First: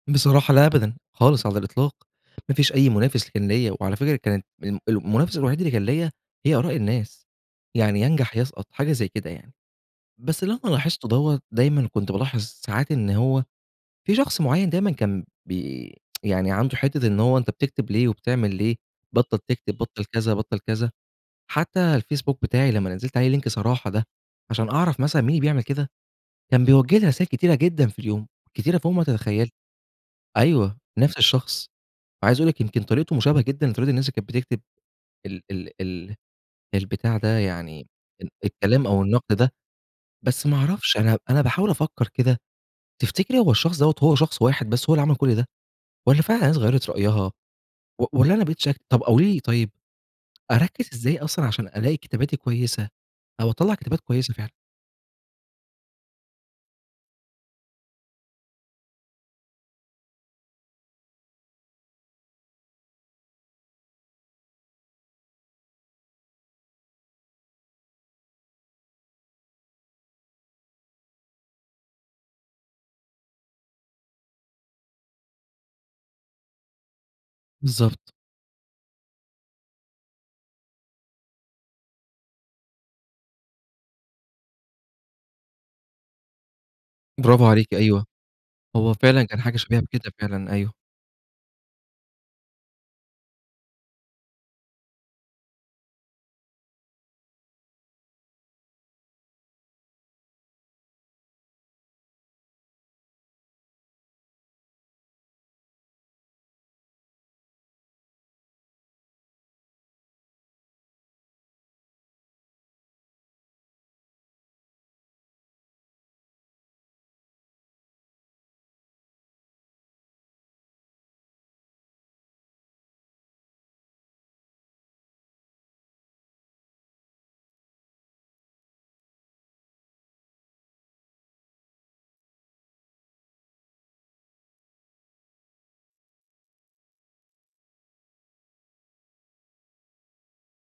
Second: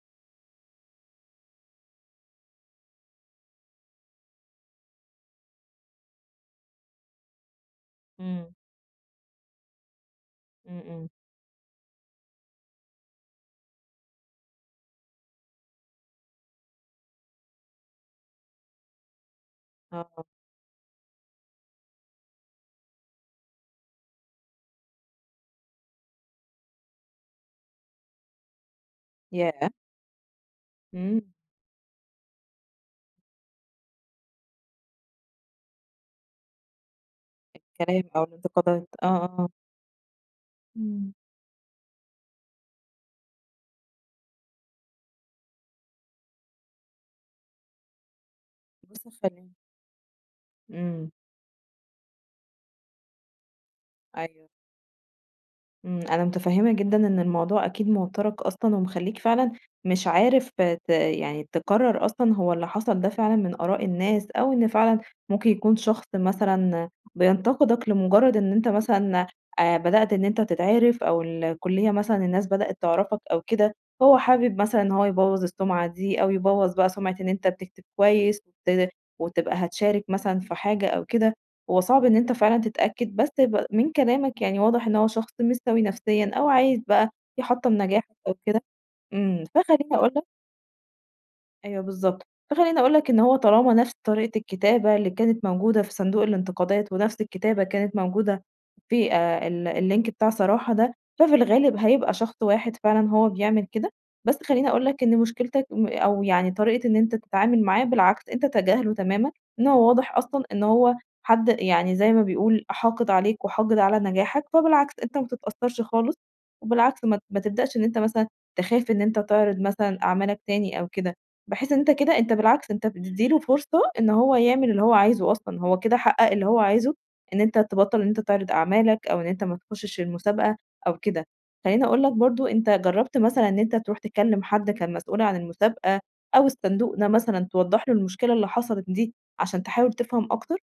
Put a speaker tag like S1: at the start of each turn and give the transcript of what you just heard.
S1: بصراحة لا أبدا، خالص على الإطلاق، ما فيش أي منافس كان ليّا، وعلى فكرة كانت ال المنافس الوحيد اللي كان ليّا هي آراء الناس، يعني يا انجح يا
S2: إمم.
S1: اسقط حاجة زي كده يعني، بس اللي أنا
S2: إمم،
S1: لاحظته
S2: إمم.
S1: دوّة، دايمًا كنت بالاحظ ساعات إن هو، في شخص معيّن دايمًا كان بي يعني عنده حتّة إن هو أنت بتكتب ليه، وبتعمل ليه؟ بطّل تكتب، بطّل
S2: آه.
S1: كذا، بطّل كذا، حتّى الفيسبوك بتاعي لمّا نزِّلت عليه Link صراحة ده، عشان أعرف مثلًا مين اللي بيعمل كده، كان بيوجه لي رسايل كتيرة جدًا في اليوم، كتيرة فوق ما تتخيّلي،
S2: ياه!
S1: أيوه نفْس
S2: إمم.
S1: الشخص، عايز أقول لِك يمكن طريقته مشابهة جدًا لطريقة الناس اللي كانت بتكتب ال ال ال البتاع ده يعني،
S2: الكلام أو
S1: ال الكلام
S2: الانتقادات،
S1: أو
S2: آه،
S1: النقد ده،
S2: آه.
S1: بس ما أعرفش
S2: إمم.
S1: أنا أنا باحاول أفكّر كده، تفتكري هو الشخص دوّة هو شخص واحد بس هو اللي عمل كلّ ده؟ والّا فعلًا الناس غيّرت رأيها، و والّا أنا بقيت شاكك طب
S2: بُصّ
S1: قولي لي
S2: خلّي
S1: طيب، أركّز
S2: إمم.
S1: إزاي أصلًا عشان ألاقي كتاباتي كويسة، أو أطلّع كتابات كويسة
S2: أيوه.
S1: فعلًا؟
S2: إمم، أنا متفهمة جدًا إن الموضوع أكيد موتّرك أصلًا ومخلّيك فعلًا مش عارف ت يعني تقرر أصلًا هو اللي حصل ده فعلًا من آراء الناس، أو إن فعلًا ممكن يكون شخص مثلًا، بينتقدك لمجرّد إن أنت مثلًا آآ، بدأت إن أنت تتعرِف أو الكلية مثلًا الناس بدأت تعرفك أو كده، هو حابب مثلًا هو يبوَّظ السمعة دي، أو يبوَّظ بقى سمعة إن أنت بتكتب
S1: بالضبط.
S2: كويس، [unintelligible] وتبقى هتشارك مثلًا في حاجة أو كده، هو صعب إن أنت فعلًا تتأكد بس ب من كلامك يعني واضح إن هو شخص مش سوي نفسيًا، أو عايز بقى
S1: برافو عليكِ
S2: يحطّم
S1: أيوه،
S2: نجاحك أو كده،
S1: هو فعلًا كان
S2: إمم،
S1: حاجة شبيهة
S2: فخلّيني
S1: بكده
S2: أقول لك
S1: فعلًا، أيوه.
S2: أيوه بالضبط، فخلّيني أقول لك إن هو طالما نفْس طريقة الكتابة اللي كانت موجودة في صندوق الأنتقادات، ونفْس الكتابة كانت موجودة في ال الLink بتاع صراحة ده، ففي الغالب هيبقى شخص واحد فعلًا هو بيعمل كده، بس خلّيني أقول لك إن مشكلتك م أو يعني طريقة إن أنت تتعامل معاه، بالعكس أنت تجاهله تمامًا، إن هو واضح أصلًا إن هو حد يعني زي ما بيقول حاقد عليك وحاقد على نجاحك، فبالعكس أنت ما تتأثّرش خالص، وبالعكس ما ت ما تبدأش إن أنت مثلًا تخاف إن أنت تعرض مثلًا أعمالك تاني أو كده، بحيث إن أنت كده أنت بالعكس أنت بتدِّي له فرصة إن هو يعمل اللي هو عايزه أصلًا، هو كده حقق اللي هو عايزه، إن أنت تبطّل إن أنت تعرض أعمالك أو إن أنت ما تخشش المسابقة أو كده، خلّيني أقول لك برضه أنت جرّبت مثلًا إن أنت تروح تكلّم حد كان المسؤول عن المسابقة، أو الصندوق ده مثلًا توضح له المشكلة اللي حصلت دي، عشان تحاول تفهم أكتر؟